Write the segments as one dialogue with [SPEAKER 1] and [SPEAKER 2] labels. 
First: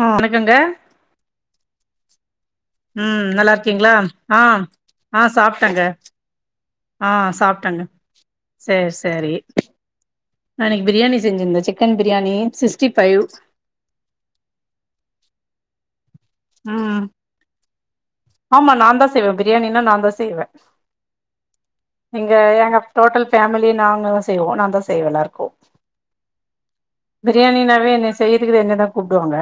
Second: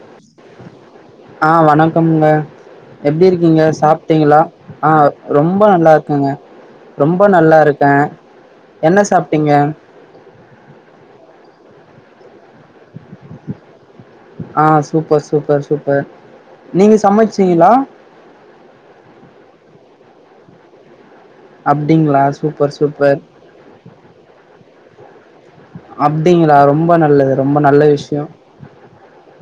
[SPEAKER 1] ஆ வணக்கங்க
[SPEAKER 2] கம்ங்க எப்டி
[SPEAKER 1] ம் நல்லா
[SPEAKER 2] இருக்கீங்க
[SPEAKER 1] இருக்கீங்களா
[SPEAKER 2] சாப்ட்டீங்களா ஆ ரொம்ப நல்லா இருக்கங்க
[SPEAKER 1] ஆ
[SPEAKER 2] ரொம்ப நல்லா
[SPEAKER 1] சாப்ட்டங்க
[SPEAKER 2] இருக்கே
[SPEAKER 1] சேரி
[SPEAKER 2] என்ன
[SPEAKER 1] சேரி
[SPEAKER 2] சாப்ட்டீங்க
[SPEAKER 1] நா இன்னைக்கு பிரியாணி செஞ்சிருந்தே சிக்கன் பிரியாணி சிக்ஸ்டி ஃபைவ்
[SPEAKER 2] ஆ சூப்பர் சூப்பர் சூப்பர் நீங்க
[SPEAKER 1] ம்
[SPEAKER 2] சமச்சீங்களா
[SPEAKER 1] ஆமா நாந்தா செய்வே பிரியாணின்னா நாந்தா செய்வே
[SPEAKER 2] அப்டிங்களா
[SPEAKER 1] இங்க
[SPEAKER 2] சூப்பர்
[SPEAKER 1] எங்க
[SPEAKER 2] சூப்பர்
[SPEAKER 1] டோட்டல் ஃபேமிலி நாங்கதா செய்வோ நாந்தா சே தேவலா இருக்கு
[SPEAKER 2] அப்டிங்களா ரொம்ப நல்லது ரொம்ப நல்ல
[SPEAKER 1] பிரியாணினாவே என்ன
[SPEAKER 2] விஷயோ
[SPEAKER 1] செய்யறதுக்கு என்ன தா கூப்டுவாங்க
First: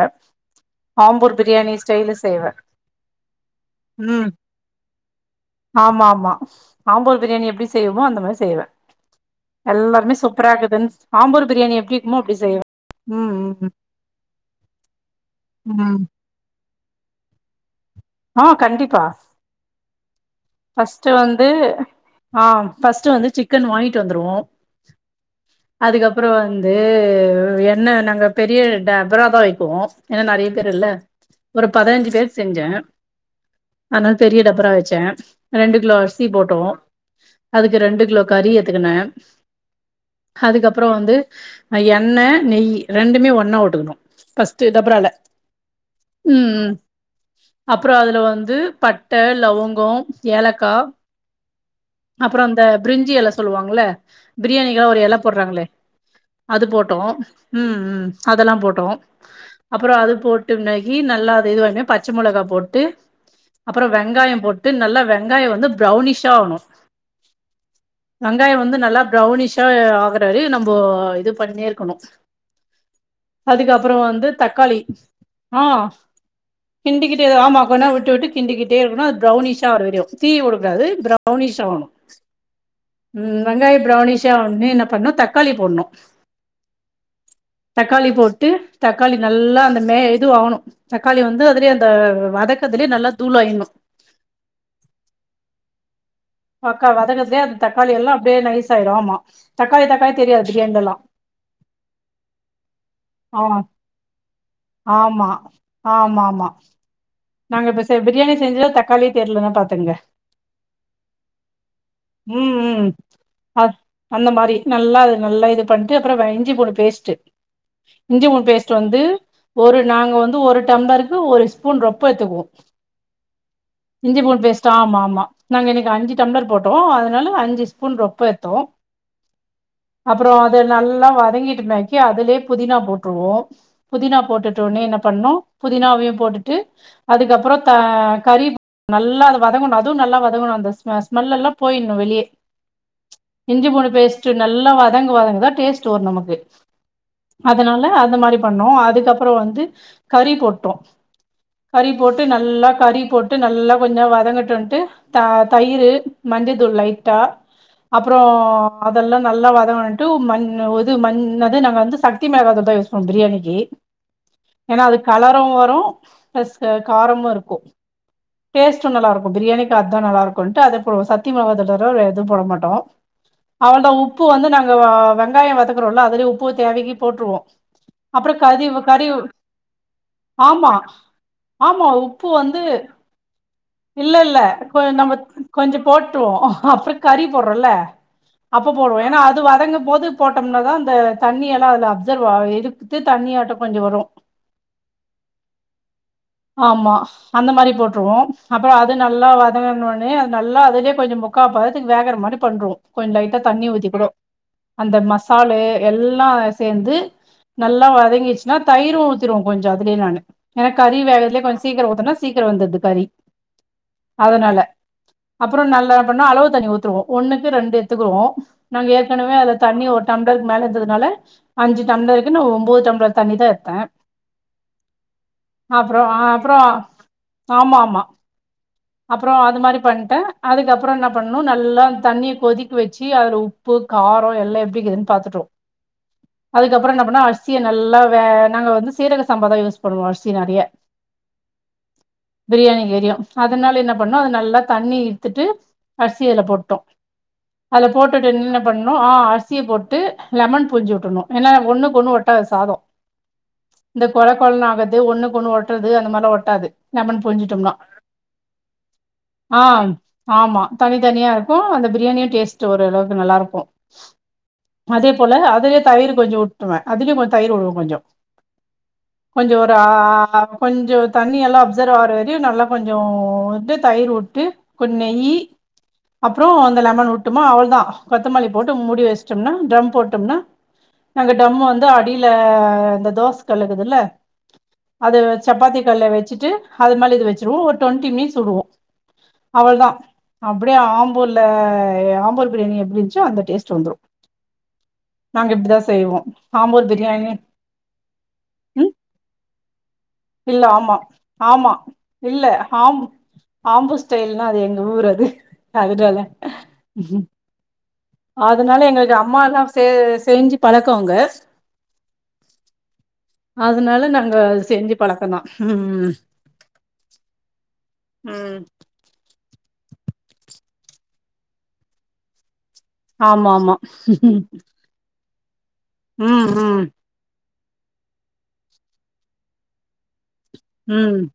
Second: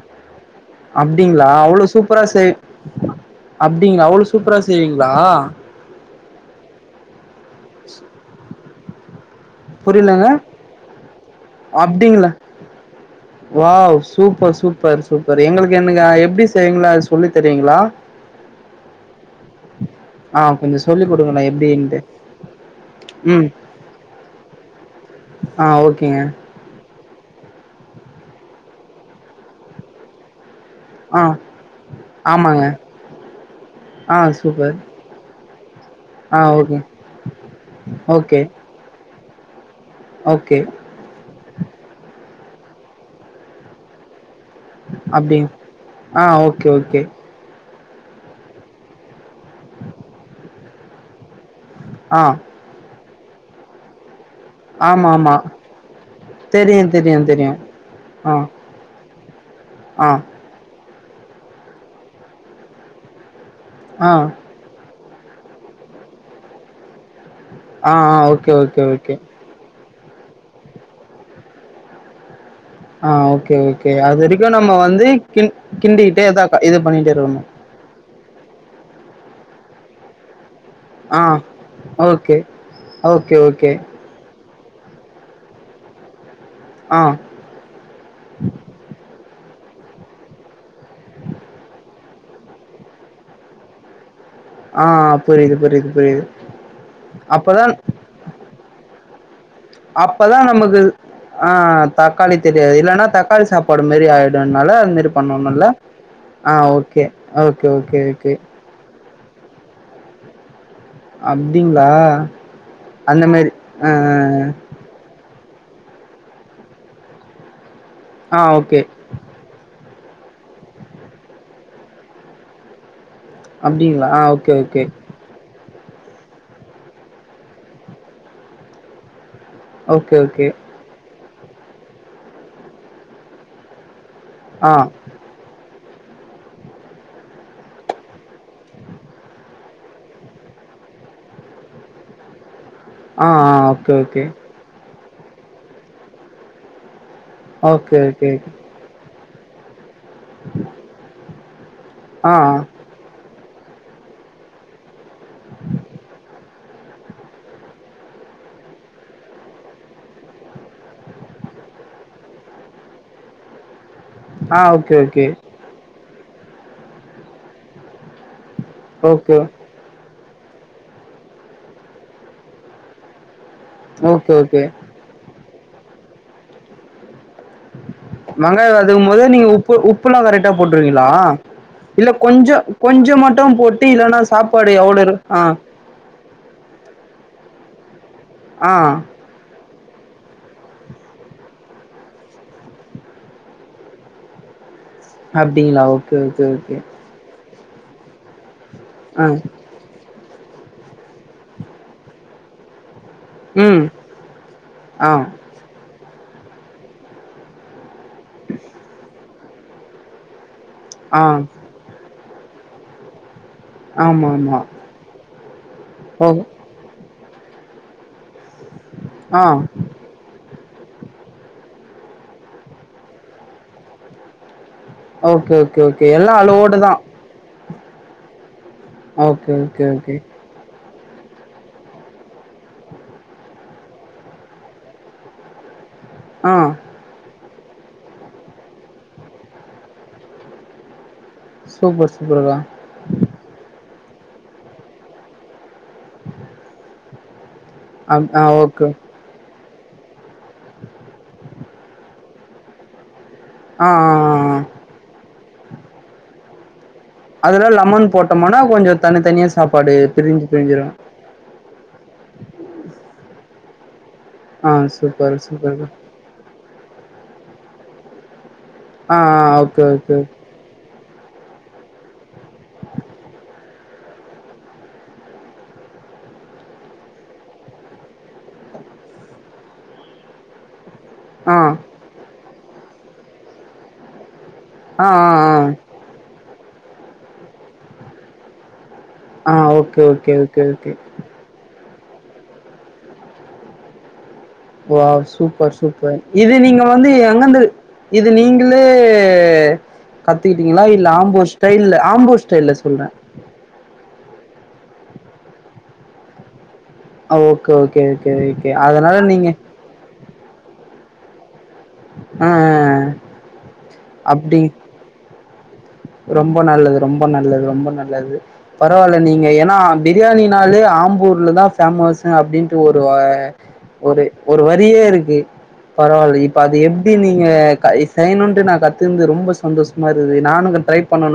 [SPEAKER 1] ஆம்பூர்
[SPEAKER 2] அப்டிங்களா
[SPEAKER 1] பிரியாணி
[SPEAKER 2] அவ்ளவ
[SPEAKER 1] ஸ்டைல
[SPEAKER 2] சூப்பரா சீ
[SPEAKER 1] செய்வே
[SPEAKER 2] அப்டிங்களா அவ்ள
[SPEAKER 1] ம்
[SPEAKER 2] சூப்பரா செய்வீங்களா
[SPEAKER 1] ஆமா ஆம்பூர் பிரியாணியப் எப்டி செய்வோமோ அந்தமாரி செய்வே எல்லாருமே
[SPEAKER 2] புரியலங்க
[SPEAKER 1] சூப்பரா இருக்குதுன்னு ஆம்பூர் பிரியாணி எப்டி இருக்குமோ
[SPEAKER 2] அப்டிங்கள
[SPEAKER 1] அப்டி செய்வே ம் ம்
[SPEAKER 2] வாவ் சூப்பர் சூப்பர் சூப்பர் எங்களுக்கு
[SPEAKER 1] ம்
[SPEAKER 2] எனக்கு எப்டி செய்ங்களா சொல்லி தரிங்களா
[SPEAKER 1] ஆ கண்டிப்பா
[SPEAKER 2] கொஞ்சோ
[SPEAKER 1] ஃபஸ்ட்
[SPEAKER 2] சொல்லி்
[SPEAKER 1] வந்து
[SPEAKER 2] குடுங்களே எப்டின்ட்டு
[SPEAKER 1] ஆ ஃபஸ்ட் வந்து
[SPEAKER 2] ம்
[SPEAKER 1] சிக்கன் வாங்கிட்டு வந்துருவோ
[SPEAKER 2] ஆ ஓகேங்க
[SPEAKER 1] அதுக்கப்புறோ வந்து உ என்ன நாங்க பெரிய டபரா தா வைப்போ ஏன்னா நறைய பேரு இல்ல
[SPEAKER 2] ஆ
[SPEAKER 1] ஒரு பதினஞ்சு பேர்
[SPEAKER 2] ஆமாங்க
[SPEAKER 1] செஞ்சே ஆனால
[SPEAKER 2] ஆ
[SPEAKER 1] பெரிய டபரா
[SPEAKER 2] சூப்பர்
[SPEAKER 1] வச்சே ரெண்டு கிலோ அரிசி
[SPEAKER 2] ஆ
[SPEAKER 1] போட்டோ
[SPEAKER 2] ஓகே
[SPEAKER 1] அதுக்கு ரெண்டு கிலோ
[SPEAKER 2] ஓகே
[SPEAKER 1] கறி எத்துக்கினே
[SPEAKER 2] ஓகே
[SPEAKER 1] அதுக்கப்புறெ வந்து எண்ண நெய் ரெண்டுமே ஒன்னா உட்டுக்கணு
[SPEAKER 2] அப்டி ஆ
[SPEAKER 1] ம்
[SPEAKER 2] ஓகே ஓகே
[SPEAKER 1] அப்புறோ அதுல வந்து பட்ட லவங்கோ ஏலக்கா
[SPEAKER 2] ஆ
[SPEAKER 1] அப்றோ அந்த பிரிஞ் ஞ்சி எல சொல்லுவாங்கள பிரியாணிகல்லா ஒரு
[SPEAKER 2] ஆமா
[SPEAKER 1] எல
[SPEAKER 2] ஆமா
[SPEAKER 1] போடுறாங்களே அது
[SPEAKER 2] தெரியு
[SPEAKER 1] போட்டோ
[SPEAKER 2] தெரியு தெரியு
[SPEAKER 1] உ உ
[SPEAKER 2] ஆ
[SPEAKER 1] அதெல்லா போட்டோ அப்புறோ
[SPEAKER 2] ஆ
[SPEAKER 1] அது போட்டு நெய் கீ நல்லா அது இதுவமே பச்ச மிளகாப் போட்டு அப்புறோ
[SPEAKER 2] ஆ
[SPEAKER 1] வெங்காயோ
[SPEAKER 2] ஆ
[SPEAKER 1] போட்டு நல்லா வே வெங்காயோ வந்து ப்ரௌனிஷ்சா ஆகணு
[SPEAKER 2] ஆ ஓகே
[SPEAKER 1] வெங்காயோ வந்து
[SPEAKER 2] ஓகே
[SPEAKER 1] நல்லா
[SPEAKER 2] ஓகே
[SPEAKER 1] ப்ரௌனிஷ்சா ஆ க்றாரு நம்மோ இது பண்ணே இருக்கணு
[SPEAKER 2] ஆ ஓகே ஓகே
[SPEAKER 1] அதுக்கப்புறோ
[SPEAKER 2] அது
[SPEAKER 1] வந்து
[SPEAKER 2] வரைக்கு நம்ம
[SPEAKER 1] தக்காளி
[SPEAKER 2] வந்து கி கிண்டிக்கிட்டே இது பண்ணிட்டே இருக்
[SPEAKER 1] இது ஆமா கொண்ண விட்டு விட்டு கிண்டிட்டே இருக்கனு அது பிரௌனிஷ் [unintelligible] தீ உடு கூடாது
[SPEAKER 2] ஆ
[SPEAKER 1] ப்ரௌனிஷ் ஆகணு
[SPEAKER 2] ஓகே
[SPEAKER 1] உ
[SPEAKER 2] ஓகே ஓகே
[SPEAKER 1] வெங்காயோ ப்ரௌனிஷா ஆ நோன்னே என்ன பண்ணு தக்காளி போடணு
[SPEAKER 2] ஆ
[SPEAKER 1] தக்காளி போட்டு தக்காளி நல்லா அந்த மே இதுவு ஆகணு தக்காளி வந்து அதுலே அ வதக்கதுலேயே நல்லா தூளாயட்னு
[SPEAKER 2] ஆ புரியுது புரியுது புரியுது
[SPEAKER 1] வக்க வதக்கறதுலயே அந்த
[SPEAKER 2] அப்பதா
[SPEAKER 1] தக்காளி எல்லா அப்டியே நைஸ் ஆயிரு ஆமா தக்காளி தக்காளி
[SPEAKER 2] அப்பதா
[SPEAKER 1] தெரியாது
[SPEAKER 2] நமக்கு
[SPEAKER 1] பிரியாணிலலா
[SPEAKER 2] ஆ தக்காளி தெரியாது இல்லன்னா
[SPEAKER 1] ஆ
[SPEAKER 2] தக்காளி சாப்பாடு மாரி ஆயிடும்னால அது மாரி
[SPEAKER 1] ஆமா
[SPEAKER 2] பண்ணோும்ல்ல
[SPEAKER 1] ஆமா ஆமா
[SPEAKER 2] ஆ ஓகே
[SPEAKER 1] நாங்க
[SPEAKER 2] ஓகே
[SPEAKER 1] இப்ப
[SPEAKER 2] ஓகே ஓகே
[SPEAKER 1] பிரியாணி செஞ்ச தக்காளி தெரலன்னா பாத்துங்க
[SPEAKER 2] அப்டிங்களா
[SPEAKER 1] உ உ
[SPEAKER 2] அந்த மாரி
[SPEAKER 1] அ
[SPEAKER 2] ஆ
[SPEAKER 1] அந்த மாதிரி நல்லாஇது நல்லா இது பண்ணிட்டு அப்புறோ இஞ்சி புன்டு பேஸ்ட்டு இஞ்சி
[SPEAKER 2] ஆ ஆ
[SPEAKER 1] பூன்டு பேஸ்ட்
[SPEAKER 2] ஓகே
[SPEAKER 1] வந்து ஒரு நாங்க வந்து ஒரு டம்ளருக்கு ஒரு ஸ்பூன் ரொப் ப்ப எத்துக்குவோ
[SPEAKER 2] அப்டிங்களா ஆ
[SPEAKER 1] இஞ்சி பூன்டு
[SPEAKER 2] ஓகே
[SPEAKER 1] பேசட்டா
[SPEAKER 2] ஓகே
[SPEAKER 1] ஆமா ஆமா நாங்க இன்னைக்கு அஞ்சு டம்ளர் போட்டோ அதனால அஞ்சு ஸ்பூன் ரொப்ப ஏத்தோ
[SPEAKER 2] ஓகே
[SPEAKER 1] அப்புறோ
[SPEAKER 2] ஓகே
[SPEAKER 1] அது நல்லா வர வதங்கிட்டின்னாக்கி அதுலயே புதினா போட்ருவோ புதினா போட்டுட்டோ
[SPEAKER 2] ஆ
[SPEAKER 1] உன்னே என்ன பண்ணு புதினாவையு போட்டுட்டு அதுக்கப்புறோ த கறி நல்லா அது வதங்கணு அதுவு நல்லா வதங்கணு அந்தஸ் ஸ்மெல்லெல்லா போய்ட்ணு வெளிய
[SPEAKER 2] ஆ ஆ
[SPEAKER 1] இஞ்சி பூன்டு
[SPEAKER 2] ஓகே ஓகே
[SPEAKER 1] பேஸ்ட்டு நல்லா வ வதங்கு வதங்குதா டேஸ்ட் வரு நமக்கு அதனால
[SPEAKER 2] ஓகே
[SPEAKER 1] அந்த
[SPEAKER 2] ஓகே
[SPEAKER 1] மாரி பண்ணோ அதுக்கப் அப்புற வந்து கறி போட்டோ கறி போட்டு
[SPEAKER 2] ஆ
[SPEAKER 1] நல்லா கறி போட் ட்டு நல்லா கொஞ்ச நெர வதங்கட்டுன்ட்டு த தயிறு மஞ்சத் மஞ்சதுல் லைட்டா அப்புறோ அதெல்லா நல்லா வதங்கன்ட்டு உ மஞ் இது ம் இன்னது நாங்க வந்து சக்தி மிலாகதுள் தா யூஸ் பன்னோ பிரியாணிக்கு
[SPEAKER 2] ஆ
[SPEAKER 1] ஏனா
[SPEAKER 2] ஓகே
[SPEAKER 1] அது
[SPEAKER 2] ஓகே
[SPEAKER 1] கலரு வரு ப்ளஸ் காரமு இருக்கு டேஸ்டு நல்லா இருக்கு
[SPEAKER 2] ஓகே
[SPEAKER 1] பிரியாணிக் அதா நல்ல இருக் கொண்ட்டு அத போ சக்திமிலகாதுள் தவிர வேர எது போட மாட்டோ அவ்ளதா உப்பு
[SPEAKER 2] ஓகே
[SPEAKER 1] வந்து
[SPEAKER 2] ஓகே
[SPEAKER 1] நாங்க வ வெங்காயோ வ தக்குறோ இல்ல அதுலயே உப்பு தேவைக்கி போட்ருவோ
[SPEAKER 2] வெங்காயோ வதக்கும்போதே நீங்க உப்பு உப்புலா கரெக்டா
[SPEAKER 1] ஆமா
[SPEAKER 2] போட்ருவீங்களா
[SPEAKER 1] ஆமா உப்பு வந்து
[SPEAKER 2] போட்டு
[SPEAKER 1] இல்ல
[SPEAKER 2] இல்லன்னா
[SPEAKER 1] இல்ல
[SPEAKER 2] சாப்பாடு
[SPEAKER 1] இப்ப
[SPEAKER 2] எவ்ளோ
[SPEAKER 1] நம்ம
[SPEAKER 2] இரு ஆ
[SPEAKER 1] கொஞ்சோ போட்ருவோ அப்றோ கறி போ ட்றோல்ல
[SPEAKER 2] ஆ
[SPEAKER 1] அப்ப போடுவோ ஏன்னா அது வதங்கு ம்போது போட்டோம்னாதா அந்த தண்ணி எல்லா அதுல அப்சர்வ் ஆகி இழுக்குத்து தண்ணியாட்டோ கொஞ்ச வரு
[SPEAKER 2] அப்டிங்களா ஓ சேரி சேரி ஓகே
[SPEAKER 1] அந்த மாரி போட்ருவோ அப்புற அது
[SPEAKER 2] ஆ
[SPEAKER 1] நல்லா வதங்குன ஒடனே அ து நல்லா அதுலயே கொஞ்ச முக்கா பதத்துக்கு வேகற மாரி பண்ருவோ கொஞ்ச லைட்டா தண்ணி
[SPEAKER 2] ம்
[SPEAKER 1] ஊத்திக்கூடோ அந்த
[SPEAKER 2] ஆ
[SPEAKER 1] மசாலு எல்லா சேந்து நல்லா வதங்கிருச்சுன்னா தயிரு ஊத்திருவோ கொஞ்ச அதுலயே நானு ஏன்னா கறி
[SPEAKER 2] ஆ
[SPEAKER 1] வேகறதுலயே கொஞ்ச சீக்கிறோ ஊத்துனா சீக்கிரோ வெந்துருது கறி
[SPEAKER 2] ஆமா ஆமா
[SPEAKER 1] அப்புற நல்லா பண்ணா
[SPEAKER 2] ஓ
[SPEAKER 1] அளவு தண்ணி ஊத்திருவோ ஒண்ணுக்கு ரெண்டு எட்த்துக்குவோ நாங்க ஏற்கனவே
[SPEAKER 2] ஆ
[SPEAKER 1] அதுல தண்ணி ஒரு டம்ளர் மேல இருந்ததுனால அஞ்சு டம்ளர்க்கு நா ஒம்போது டம்ளர் தண்ணிதா எட்த்தே
[SPEAKER 2] ஓகே ஓகே ஓகே எல்லா அளவோடதா
[SPEAKER 1] ஆமா ஆமா அப்றோ அது மாரி
[SPEAKER 2] ஓகே ஓகே
[SPEAKER 1] பண்ட்டே அதுக்கப் அப்பறோ என்ன பண்ணோ நல்லா தண்ணிய கொதிக்க வச்சி அதுல உப்பு காரோ எல்லா எப்டிக்குதுன்னு பாத்துட்டோ
[SPEAKER 2] ஆ
[SPEAKER 1] அதுக்கப்புற என்ன பண்ண அரி சிய நல்லா வே நாங்க வந்து சீரக சம்பாதா யூஸ் பண்ணுவோ அர்சி நெறைய
[SPEAKER 2] சூப்பர் சூப்பர்க்கா
[SPEAKER 1] பிரியாணிக்கு வெரியு அதனால என்ன பண்ணோ அத நல்லா தண்ணி இர்த்துட்டு அர்சிய அதுல போட்டோ அதுல போட்டுட்டு
[SPEAKER 2] அப் ஆ
[SPEAKER 1] என்னென்ன
[SPEAKER 2] ஓகே
[SPEAKER 1] பண்ணோ ஆ அர் ச்சிய போட்டு லெமன் பூஞ்சுவுட்டணு ஏன்னா ஒண்ணுக்கொண்ணு ஒட்டாது சாதோ
[SPEAKER 2] ஆ ஆ ஆ
[SPEAKER 1] இந்த கொழ
[SPEAKER 2] ஆ
[SPEAKER 1] கொழன் ஆகாது ஒண்ணுக்கு ஒண்ணு ஒட்டுறது அந்த மாரிலா ஒட்டாது லெமன்
[SPEAKER 2] அதுல
[SPEAKER 1] புரிஞ்சுட்டும்ன்னா
[SPEAKER 2] லெமன் போட்டோம்னா கொஞ்சோ தனித்தனியா
[SPEAKER 1] ஆ
[SPEAKER 2] சாப்பாடு பிரிஞ்சு
[SPEAKER 1] ஆமா
[SPEAKER 2] பிரிஞ்சிரு
[SPEAKER 1] தனி தனியா இருக்கோ அந்த பிரியாணியு டேஸ்ட் ஓரளவு வது நல்லா இருக்கு
[SPEAKER 2] ஆ
[SPEAKER 1] அதே போல
[SPEAKER 2] சூப்பர்
[SPEAKER 1] அது
[SPEAKER 2] சூப்பர்க்கா
[SPEAKER 1] தயரு கொஞ்சோ ட்டுவ அதிலியு கொஞ்சோ தயிர்வுடுவே கொஞ்சோ
[SPEAKER 2] ஆ
[SPEAKER 1] கொஞ்சோ
[SPEAKER 2] ஆ
[SPEAKER 1] ஒரு
[SPEAKER 2] ஓகே ஓகே
[SPEAKER 1] ஆ கொஞ்சோ தண்ணி எல்லா அப்சர் ஆவுர வரையு நல்லா கொஞ் கொஞ்சோன்டு தயிர்வுட்டு கொஞ் நெய் அப்புறோ அந்த லெமன் விட்டோம்மா அவ்ளதா கொத்தமல்லி போட்டு முடி வசிட்டம்னா ட்ரம் போட்டோம்னா நாங்க
[SPEAKER 2] ஆ
[SPEAKER 1] டம் வந்து அடியில ஆ இந்த தோச கல்லுக்குதில்ல
[SPEAKER 2] ஆ
[SPEAKER 1] அது
[SPEAKER 2] ஆ
[SPEAKER 1] சப்பாத்தி
[SPEAKER 2] ஆ
[SPEAKER 1] கல்ல வச்சிட்டு அது மேல இது வச் சிருவோ ஒரு டொண்டி மினிட்ஸ்வுடுவோ
[SPEAKER 2] ஆ
[SPEAKER 1] அவளதா
[SPEAKER 2] ஓகே ஓகே ஓகே
[SPEAKER 1] அப்பிடியே
[SPEAKER 2] ஓகே
[SPEAKER 1] ஆம்பூல எ ஆம்பூர் பிரியாணி எப்பிடியிருந்ச்சோ அந்த டேஸ்ட் வந்துரு
[SPEAKER 2] வாவ்
[SPEAKER 1] நாங்க
[SPEAKER 2] சூப்பர்
[SPEAKER 1] இப்டிதா
[SPEAKER 2] சூப்பர்
[SPEAKER 1] செய்வோ
[SPEAKER 2] இது நீங்க
[SPEAKER 1] ஆம்பூர்
[SPEAKER 2] வந்து
[SPEAKER 1] பிரியாணி
[SPEAKER 2] எங்கந்து இது நீங்களே
[SPEAKER 1] ம் இல்ல
[SPEAKER 2] கத்துக்கிட்டீங்களா
[SPEAKER 1] ஆமா
[SPEAKER 2] ஆம்பூர்
[SPEAKER 1] ஆமா
[SPEAKER 2] ஸ்டைல்ல ஆம்பூர்
[SPEAKER 1] இல்ல
[SPEAKER 2] ஸ்டைல்ல சொல்றே
[SPEAKER 1] ஆம்பு ஆம்பூர் ஸ்டைல்ன்னா அது எங்க ஊர் அது அதுனால
[SPEAKER 2] ஓகே ஓ
[SPEAKER 1] அதனால எங்களுக்கு அம்மா இல்லாம செ செஞ்சி பழக்குவாங்க
[SPEAKER 2] ஆ
[SPEAKER 1] அதனால நாங்க
[SPEAKER 2] அப்டி
[SPEAKER 1] செஞ்சி பழக்கதா
[SPEAKER 2] ரொம்ப நல்லது ரொம்ப நல்லது ரொம்ப நல்லது
[SPEAKER 1] ம்
[SPEAKER 2] பரவாயில்ல நீங்க என் நா பிரியாணினாலே ஆம்பூர்லதா பேமஸ் அப்பிடின் ஒரு வ
[SPEAKER 1] ஆமா ஆமா
[SPEAKER 2] ஒரு ஒரு வரியே இருக்கு பரவால்ல
[SPEAKER 1] ம்
[SPEAKER 2] இப்ப அது
[SPEAKER 1] ம்
[SPEAKER 2] எப்டி நீங்க க இது செய்ணும்னு நா கத்துருந்து ரொம்ப சந்தோஷமா இருக்குது நானு க
[SPEAKER 1] ம்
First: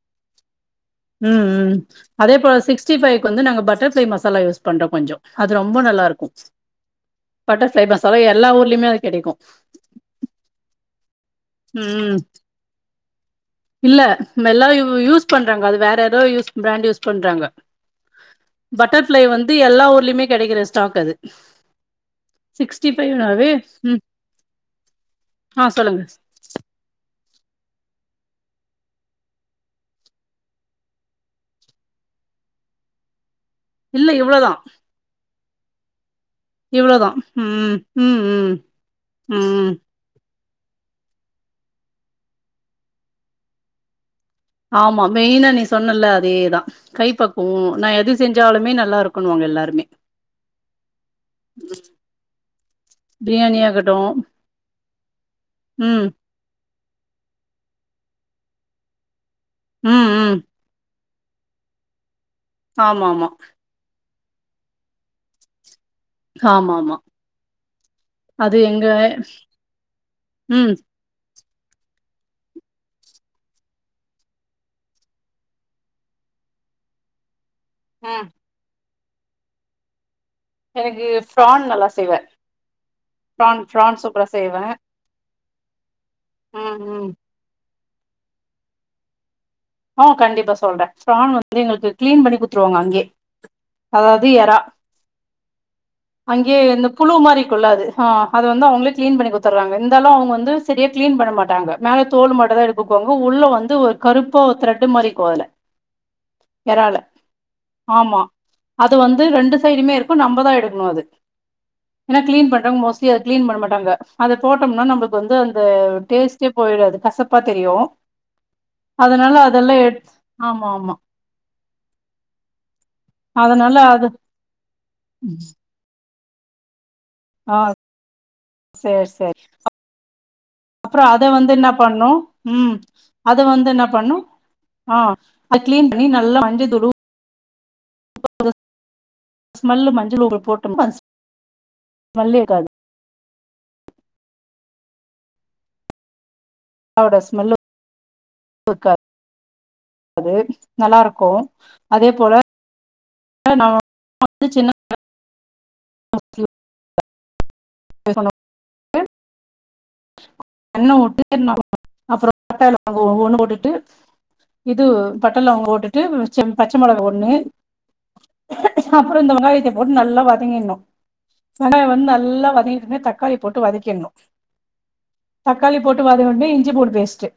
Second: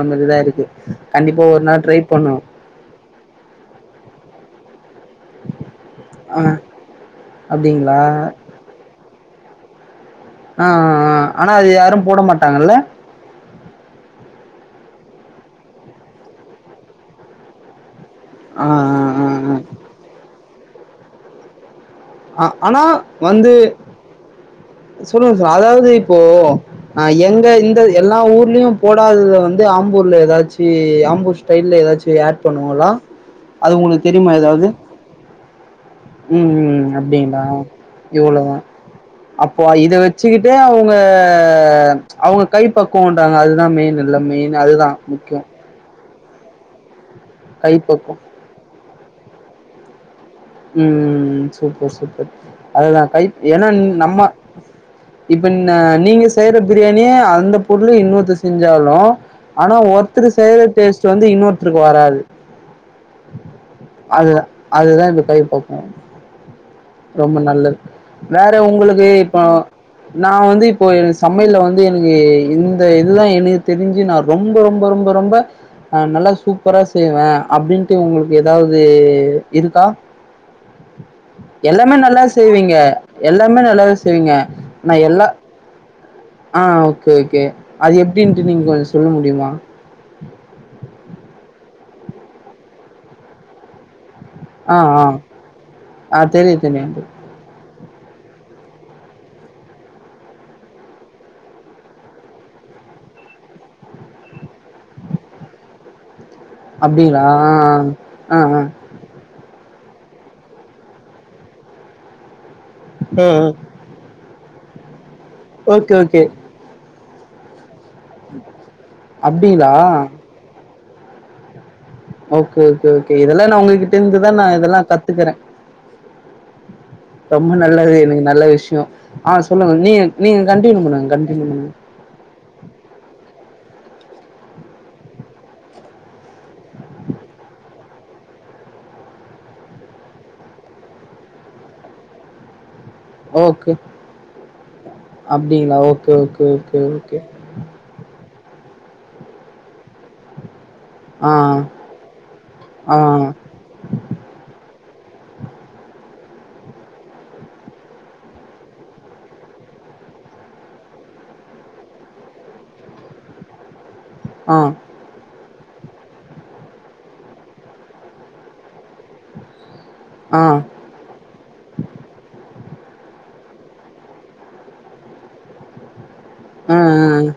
[SPEAKER 1] ம்
[SPEAKER 2] ஒரு
[SPEAKER 1] ம்
[SPEAKER 2] நாள் ட்ரை
[SPEAKER 1] அதே
[SPEAKER 2] பண்ணுவோ.
[SPEAKER 1] போல சிக்ஸ்டி ஃபைவ்க்கு வந்து நாங்க பட்டர்ஃப்ளை மசாலா யூஸ் பண்றோ கொஞ்சோ அது ரொம்ப நல்லா இருக்கு
[SPEAKER 2] ஆ
[SPEAKER 1] பட்டர்ஃப்ளை
[SPEAKER 2] அப்டிங்களா
[SPEAKER 1] மசாலா எல்லா ஊர்லயுமே அது கெடைக்கு
[SPEAKER 2] ஆ ஆ ஆனா அது யாரு
[SPEAKER 1] ம்
[SPEAKER 2] போட மாட்டாங்கல்ல
[SPEAKER 1] இல்ல எல்லா இது யூஸ் பண்றாங்க அது வேற ஏதோ யூஸ் பிராண்ட் யூஸ் பண்றாங்க
[SPEAKER 2] ஆ
[SPEAKER 1] பட்டர்ஃப்ளை
[SPEAKER 2] ஆ ஆ
[SPEAKER 1] வந்து எல்லா ஊர்லயுமே கெடைக்கற ஸ்டாக் அது
[SPEAKER 2] அ ஆனா
[SPEAKER 1] சிக்ஸ்டி ஃபைவ்னாவே
[SPEAKER 2] வந்து
[SPEAKER 1] ம்
[SPEAKER 2] சொல்லுங்க ச
[SPEAKER 1] ஆ
[SPEAKER 2] அதாவது
[SPEAKER 1] சொல்லுங்க
[SPEAKER 2] இப்போ ஆ எங்க இந்த எல்லா ஊர்லயு போடாதத வந்து ஆம்பூர்ல ஏதாச்சி ஆம்பூர் ஸ்டைல்ல ஏதாச்சி ஆட் பண்ணுவாங்ளா அது உங்களுக்கு
[SPEAKER 1] இல்ல
[SPEAKER 2] தெரியுமா
[SPEAKER 1] இவ்ளோதா
[SPEAKER 2] எதாவது ம் ம் ம் அ
[SPEAKER 1] இவ்ளோதா
[SPEAKER 2] ப்டிங்களா
[SPEAKER 1] ம் ம் ம்
[SPEAKER 2] இவ்ளோதா அப்போ
[SPEAKER 1] ம்
[SPEAKER 2] இத வச் சுக்கிட்டு அவுங்க அவுங்க கை பக்குவோன்றாங்க அதுதா மெயின் இ
[SPEAKER 1] ஆமா மெயினா நீ சொன்னல்ல அதேதா கை பக்குவோ நா
[SPEAKER 2] கைப்பக்குவோ
[SPEAKER 1] எது செஞ்சாலுமே நல்லா இரு க்குன்னுவாங்க எல்லாருமே
[SPEAKER 2] ம் சூப்பர் சூப்பர் அதுதா கைப்
[SPEAKER 1] பிரியாணி
[SPEAKER 2] ஏன்னா ம்
[SPEAKER 1] ஆகட்டு
[SPEAKER 2] நம்ம இப்ப ந
[SPEAKER 1] ம்
[SPEAKER 2] நீங்க செய்ற பிரியாணியே அந்த பொருள்ல இன்னொருத்தர் செஞ்சாலு ஆனா
[SPEAKER 1] ம்
[SPEAKER 2] ஒருத்தரு
[SPEAKER 1] ம்
[SPEAKER 2] செய்யற டேஸ்ட் வந்து இன்னொருத்தருக்கு வராது
[SPEAKER 1] ஆமா ஆமா
[SPEAKER 2] அதுதா அதுதா இந்த கை பக்குவோ
[SPEAKER 1] ஆமா ஆமா
[SPEAKER 2] ரொம்ப நல்லது வேற
[SPEAKER 1] அது எங்க
[SPEAKER 2] உங்களுக்கு இப்போ நா வந்து
[SPEAKER 1] ம்
[SPEAKER 2] இப்போ எனக்கு ச மையல்ல வந்து எனக்கு இந்த இதுதா எனக்கு தெரிஞ்சு நான ரொம்ப ரொம்ப ரொம்ப ரொம்ப ஆ நல்லா சூப்பரா செய்வே அப்டின்ட்டு
[SPEAKER 1] ம்
[SPEAKER 2] உங்களுக்கு எதாவது அ இருக்கா
[SPEAKER 1] எனக்கு ஃப்ரான் நல்லா
[SPEAKER 2] எல்லாமே
[SPEAKER 1] செய்வே
[SPEAKER 2] நல்லாதா செய்வீங்க
[SPEAKER 1] ஃப்ரான்
[SPEAKER 2] எல்லாமே நல்லாதா
[SPEAKER 1] ஃப்ரான் சூப்பரா
[SPEAKER 2] செய்வீங்க
[SPEAKER 1] செய்வே
[SPEAKER 2] நா எல்லா ஆ
[SPEAKER 1] ம் ம்
[SPEAKER 2] ஓகே ஓகே அது எப்டின்ட்டு நீங்க கொஞ்ச சொல்ல முடியுமா
[SPEAKER 1] ஆ கண்டிப்பா சொல்றே ஃப்ரான் வந்து எங்களுக்கு கிளீன் பண்ணி குட்த்துருவாங்க அங்கயே அதாவ் வ்து எறா
[SPEAKER 2] ஆ ஆ ஆ தெரியு
[SPEAKER 1] அங்கயே இந்த
[SPEAKER 2] தெரியு
[SPEAKER 1] புழு மாரி இருக்குள்ள அது ஹா அது வந்து அவங்களே கிளீன் பண்ணி குடுத்துர்றாங்க இருந்தாலு அவங்க வந்து சரியா கிளீன் பண்ண மாட்டாங்க மேல தோல் மாட்டுந்தா எடுப்புக்குவாங்க உள்ள வந்து ஒரு கரு ப்பா ஒரு த்ரெட்டு மாரி இருக்கு அதுல எறால்ல
[SPEAKER 2] அப்டிங்களா ஆ
[SPEAKER 1] ஆமா
[SPEAKER 2] ஆ ஆ ஆ
[SPEAKER 1] அது வந்து ரெண்டு தா இனிமே இருக்கு நம்பதா எடுக்கணு அது ஏன்னா கிளீன் பண் றவங்க மோஸ்ட்லி அத
[SPEAKER 2] ஆ
[SPEAKER 1] கிளீன் பண்ண மாட்டாங்க அத போட்டம்னா நம்பளுக் கு வந்து அந்த
[SPEAKER 2] ஓகே ஓகே
[SPEAKER 1] டேஸ்டே போயிடு அது கசப்பா தெரியு
[SPEAKER 2] [unintelligible]
[SPEAKER 1] அதனால
[SPEAKER 2] அப்டிங்களா
[SPEAKER 1] அதெல்லாம் எடுத் ஆமா ஆமா
[SPEAKER 2] ஓகே ஓகே ஓகே இதெல்லா நா
[SPEAKER 1] அதனால
[SPEAKER 2] உங்ககிட்ட
[SPEAKER 1] அது
[SPEAKER 2] இருந்துதா நா இதெல்லா கத்துக்கறே. ரொம்ப
[SPEAKER 1] ஆ
[SPEAKER 2] நல்லது எனக்கு நல்ல விஷயோ
[SPEAKER 1] சேர் சேர்
[SPEAKER 2] ஆ சொல்லுங்க நீ நீங்க கண்டினியூ
[SPEAKER 1] அப்புறோ
[SPEAKER 2] பண்ணுங்க
[SPEAKER 1] அத
[SPEAKER 2] கண்டினியூ
[SPEAKER 1] வந்து என்ன
[SPEAKER 2] பண்ணுங்க
[SPEAKER 1] து என்ன பண்ணணு ஆ அத கிளீன் பண்ணி நல்லா மஞ்சத்தூளு [inaudible] ஸ்மெல்லு மஞ்சள் ஆ பொடி போட்டம்ல [unintelligible] ஸ்மெல்லே இருக்காது
[SPEAKER 2] ஓகே அப்டிங்களா ஓகே ஓகே ஓகே ஓகே
[SPEAKER 1] இருக்காது அது நல்லா இருக்கு
[SPEAKER 2] ஆ
[SPEAKER 1] அதே போல
[SPEAKER 2] ஆ
[SPEAKER 1] [inaudible] நா வ நா வந்து சின்ன அ [inaudible] [inaudible] எண்ண வுட்டு [inaudible] அப்புறோ பட்ட லவங்கோ ஒவ்வொண்ணு போட்டுட்டு
[SPEAKER 2] ஆ
[SPEAKER 1] இது
[SPEAKER 2] ஆ
[SPEAKER 1] பட் ட லவங்கோ போட்டுட்டு ச பச்ச மெளகா ப்ன்னு அப்புறோ இந்த வெங்காயத்த போட்டு நல்லா
[SPEAKER 2] ஆ
[SPEAKER 1] வதங்கிரணு வெங்காயோ வந்து நல்லா வதங்கி னவுனே தக்காளிய போட்டு வதக்கிடணு. தக்காளி போட் டு வதங்குனவுட்னே இஞ்சி
[SPEAKER 2] ஆ
[SPEAKER 1] பூண்டு பேஸ்ட்டு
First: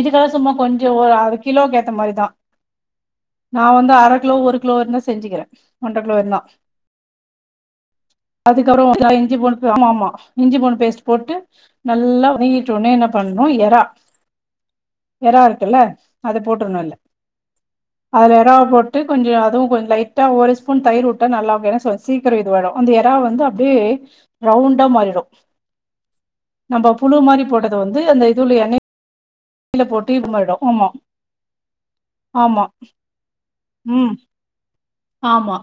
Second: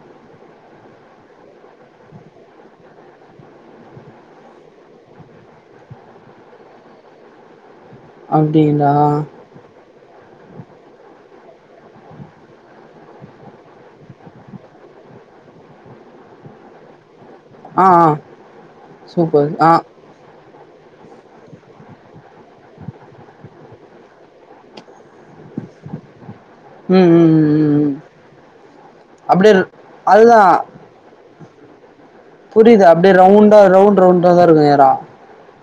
[SPEAKER 1] இதுக்காக சும்மா கொஞ்சோ ஒரு அது கிலோக்கு ஏத்த மாரிதா நா வந்து அரை கிலோ ஒரு கிலோ வரையிலு செஞ்சுக்கிறே ஒன்ர கிலோ எல்லா அதுக்கப்புறோ
[SPEAKER 2] அப்டிங்களா
[SPEAKER 1] [inaudible] இஞ்சி பூண்டு ஆமா ஆமா இஞ்சி பூண்டு பேஸ்ட் போட்டு நல்லா வதங்கிட்டவுன்னே என்ன பண்ணனு எறா எறா இருக்கல்ல அத போட்டுரணு அதுல
[SPEAKER 2] ஆ ஆ
[SPEAKER 1] அதுல எறாவ போட்டு கொஞ்ச
[SPEAKER 2] சூப்பர்
[SPEAKER 1] அதுவு
[SPEAKER 2] ஆ
[SPEAKER 1] கொஞ்ச லைட்டா ஒரு ஸ்பூன் தயிர் விட்டா நல்லா ஆகு ஏன்னா சொ சீக்கிரோ இதுவாயிடு அந்த எறா வந்து அப்டியே ரவுண்டா மாறிரு நம்ப
[SPEAKER 2] ம் ம்
[SPEAKER 1] புழு
[SPEAKER 2] ம்
[SPEAKER 1] மாரி போட்டது
[SPEAKER 2] ம் ம்
[SPEAKER 1] வந்து அந்த இதுல எண்ணை
[SPEAKER 2] அப்டியே ர் அதுதா
[SPEAKER 1] ஆமா
[SPEAKER 2] புரியுது அப்டியே ரவுண்டா ரவுண்
[SPEAKER 1] ம்
[SPEAKER 2] ரவுண்டாதா இருக்கு எறா
[SPEAKER 1] ஆமா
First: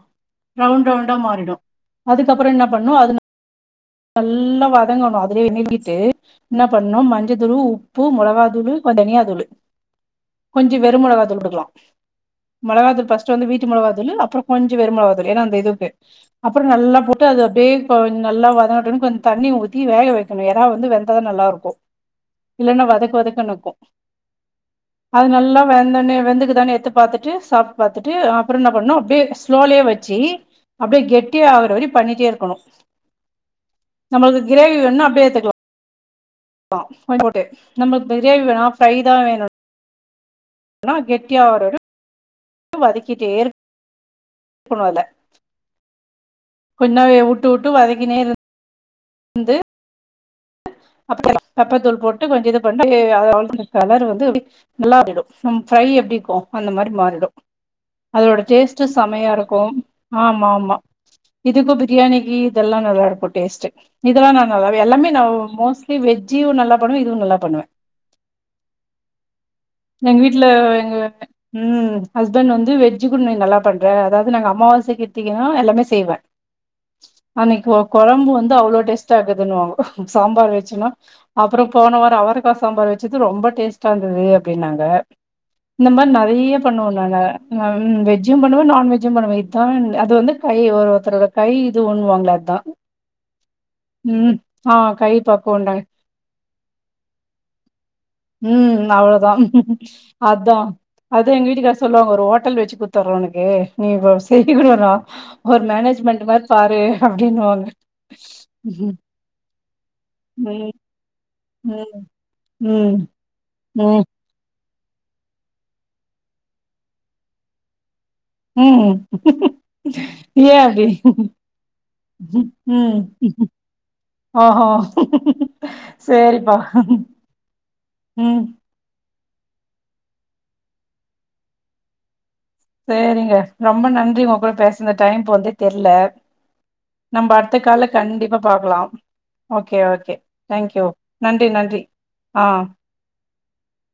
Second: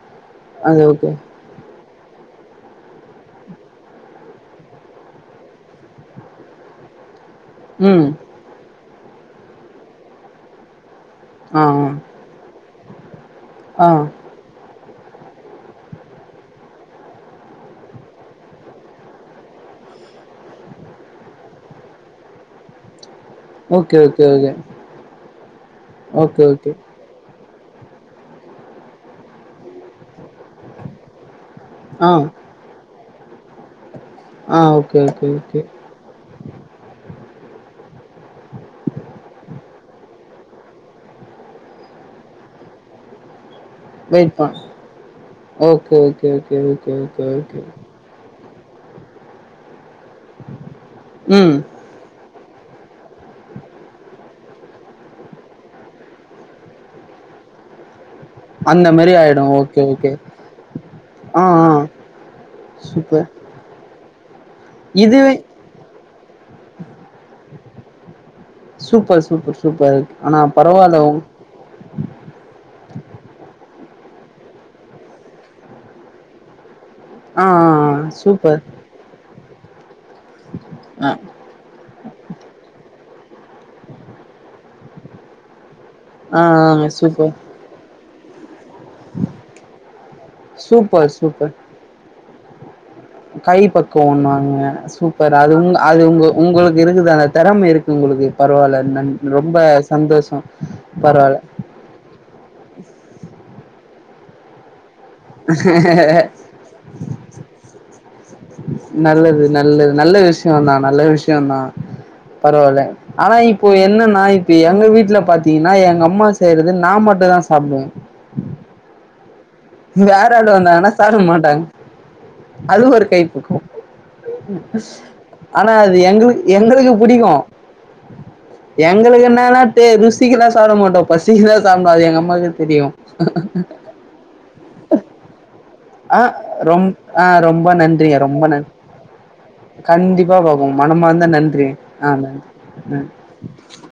[SPEAKER 2] அது
[SPEAKER 1] ரவுண்ட்
[SPEAKER 2] ஓகே
[SPEAKER 1] ரவுண்டா மாறிடு அதுக்கப்புறோ என்ன பண்ணணு அது நல்லா வதங்கணு அதுலயே எண்ணைல [inaudible] என்ன பண்ணணு மஞ்ச தூளு உப்பு
[SPEAKER 2] ம்
[SPEAKER 1] மொளகாத்தூளு கொஞ்ச தனியா தூளு கொஞ்ச வ ற மெளகாத்தூளு
[SPEAKER 2] ஆ
[SPEAKER 1] போட்டுக்கலா மெளகாத்தூள் ஃபஸ் ட்டு வந்து வீட்டு
[SPEAKER 2] ஆ ஆ
[SPEAKER 1] மொளகா த்தூளு அப்புறோ கொஞ் ச வெறு மொளகாத்தூள் ஏன்னா அந்த இதுக்கு அப்ற நல்லா போட்டு அத அப்டியே கொ நல்லா வதங்கட்டுன்னு கொஞ் தண்ணி ஊத்தி வேகவைக்கணு எறா வந்து வெந்தாதா நல்லா இருக்கு இல்லனா வதக்கு வதக் குனு இருக்கு
[SPEAKER 2] ஓகே ஓகே ஓகே
[SPEAKER 1] அது நல்லா வெந்தனே
[SPEAKER 2] ஓகே ஓகே
[SPEAKER 1] வெந்துருக்குதான்னு எட்த்து பாத்துட்டு சாப்ட்டு பாத்துட்டு அப்புறோ என்ன பண்ணணு அப்டியே ஸ்லோலயே வச்சி அப்டியே கெட் டியா வர்ற வரயு
[SPEAKER 2] ஆ
[SPEAKER 1] பண்ணிட்டே இருக்கணு நம்மளுக்கு
[SPEAKER 2] ஆ
[SPEAKER 1] கிரேவி
[SPEAKER 2] ஓகே
[SPEAKER 1] வேண்ணா அப்டியே
[SPEAKER 2] ஓகே
[SPEAKER 1] எட்த்துக்கலா
[SPEAKER 2] ஓகே
[SPEAKER 1] ட்டு நம்மளுக்கு பிரியாணி வேணா ஃபிரைதான் வேணு ன்னா கெட்டியா வர வரையு வதக்கிட்டே இரு
[SPEAKER 2] லைட்டா ஓகே ஓகே ஓகே ஓகே
[SPEAKER 1] கொஞ்ச நேரோ
[SPEAKER 2] ஓகே
[SPEAKER 1] உட்டு
[SPEAKER 2] ஓகே
[SPEAKER 1] உட்டு வதக்கினே இரு ந்து அப்பிடிதா
[SPEAKER 2] ம்
[SPEAKER 1] பேப்பர் தூள் போட்டு கொஞ்சோ இத [unintelligible] கலர் வந்து நல்லா ஆறிறும் ம் ஃப்ரை எப்பிடிக்கு அந்த மாரி மாறிடு அதோட டேஸ்ட்
[SPEAKER 2] அந்த மாரி
[SPEAKER 1] செமையா
[SPEAKER 2] ஆயிடு
[SPEAKER 1] இருக்கு
[SPEAKER 2] ஓகே ஓகே
[SPEAKER 1] ஆமா ஆமா
[SPEAKER 2] ஆ ஆ
[SPEAKER 1] இதுக்கு பிரியாணிக்கி இதெல்லா நல்லா
[SPEAKER 2] சூப்பர்
[SPEAKER 1] இருக்கு டேஸ்ட் இதெல்லா நா நல்லாவே எல்லாமே நா
[SPEAKER 2] இதுவே
[SPEAKER 1] மோஸ் வே ஜிவு நல்லா பண்ணுவே இதுவு நல்லா பண்ணுவே
[SPEAKER 2] சூப்பர் சூப்பர் சூப்பர்
[SPEAKER 1] எங்க
[SPEAKER 2] ஆனா
[SPEAKER 1] வீட்ல எங்
[SPEAKER 2] பரவால்ல உங்
[SPEAKER 1] ம் ஹஸ்பண்ட் வெஜ் கூட நீ நல்லா பண் வேற எதாவது நாங்க அம்மாவாசைக் கிருத்திகனா எல்லாமே செய்வே
[SPEAKER 2] ஆ ஆ
[SPEAKER 1] அன்னிக்கு கொ
[SPEAKER 2] ஆ
[SPEAKER 1] கொழம்பு வந்து
[SPEAKER 2] சூப்பர்
[SPEAKER 1] அவ்ளோ டேஸ்ட்டா ஆகுதுன்னுவாங்கோ சாம்பா ச்சின்னா
[SPEAKER 2] ஆ
[SPEAKER 1] அப்புறோ போன வாரோ அவரக்கா சம்பார் வச் ச்சது ரொம்ப டேஸ்டா இருந்தது அப்பிடின்னாங்க இந்த மாரி
[SPEAKER 2] ஆ
[SPEAKER 1] நெறைய
[SPEAKER 2] ஆ
[SPEAKER 1] பண்ணுவோ நாங்க
[SPEAKER 2] சூப்பர்
[SPEAKER 1] ம் வெஜ் ஜி பண்ணுவே நா வெஜ்ஜி பண்ணுவே இதுதா அது வந்து கை ஒரு
[SPEAKER 2] சூப்பர்
[SPEAKER 1] ஒருத்தோட கை
[SPEAKER 2] சூப்பர்
[SPEAKER 1] இது உண்ணுவாங்கள அ தா
[SPEAKER 2] கை பக்குவோ இன்னுவாங்க
[SPEAKER 1] கை
[SPEAKER 2] சூப்பர் அதுவுங்
[SPEAKER 1] பக்குவோன்டாங்க
[SPEAKER 2] அது உங்க உங்களுக்கு இருக்குதா தெறம இருக்
[SPEAKER 1] ம் அவ்லோதா
[SPEAKER 2] சந்தோஷோ
[SPEAKER 1] அதா அது
[SPEAKER 2] பரவால்ல
[SPEAKER 1] எங்க வீட்டுக்கார் சொல்லுவாங்க ஒரு ஹோட்டல் வச்சி குத்தர்றே உனக்கு நீ ப செய்கீகுடவறா ஒரு மேனேஜ்மெண்ட் மாரி பாரு அப்பிடின்னு வாங்க
[SPEAKER 2] நல்லது நல்லது நல்ல விஷ்யோதா நல்ல விஷ்யோதா பரவாயில்ல
[SPEAKER 1] ம்
[SPEAKER 2] ஆனா இப்போ
[SPEAKER 1] ம் ம்
[SPEAKER 2] என்னன்னா இப்ப எ எங்க வீட்ல பாத்தீங்கன்னா எங்க அம்மா செய்றது நா மட்டுதா சாப்புடுவே
[SPEAKER 1] ம்
[SPEAKER 2] வேற ஆளு
[SPEAKER 1] ஏன் அப்டி
[SPEAKER 2] வந்தாங்கன்னா சாப்படமாட்டாங்க அது
[SPEAKER 1] ம்
[SPEAKER 2] ஒரு கைப்புக்குவோ
[SPEAKER 1] ஓஹோ
[SPEAKER 2] ஆனா அது எங்ளுக்
[SPEAKER 1] சேரிப்பா
[SPEAKER 2] எங்களுக்கு புடிக்கு
[SPEAKER 1] ம்
[SPEAKER 2] எங்களுக்குன் வேலாடே ருசிக்கலா சாப்பிடமாட்டோ பசிக்குதா சாப்ட எங்க அம்மாக்கு
[SPEAKER 1] சேரிங்க ரொம்ப நன்றி உங்க கூட பேச இந்த டைம் போறதே தெர்ல
[SPEAKER 2] ஆ ரொம் ஆ
[SPEAKER 1] நம்ம அடுத்த
[SPEAKER 2] ரொம்ப
[SPEAKER 1] கால்ல
[SPEAKER 2] நன்றிங்க
[SPEAKER 1] கண்டிப்பா
[SPEAKER 2] ரொம்ப நன்
[SPEAKER 1] பாக்லாம் ஓக்கே ஓக்கே
[SPEAKER 2] கண்டிப்பா பாப்போம்
[SPEAKER 1] தேங்க்யூ
[SPEAKER 2] மனமார்ந்த
[SPEAKER 1] நன்றி நன்றி ஆ
[SPEAKER 2] நன்றி ம்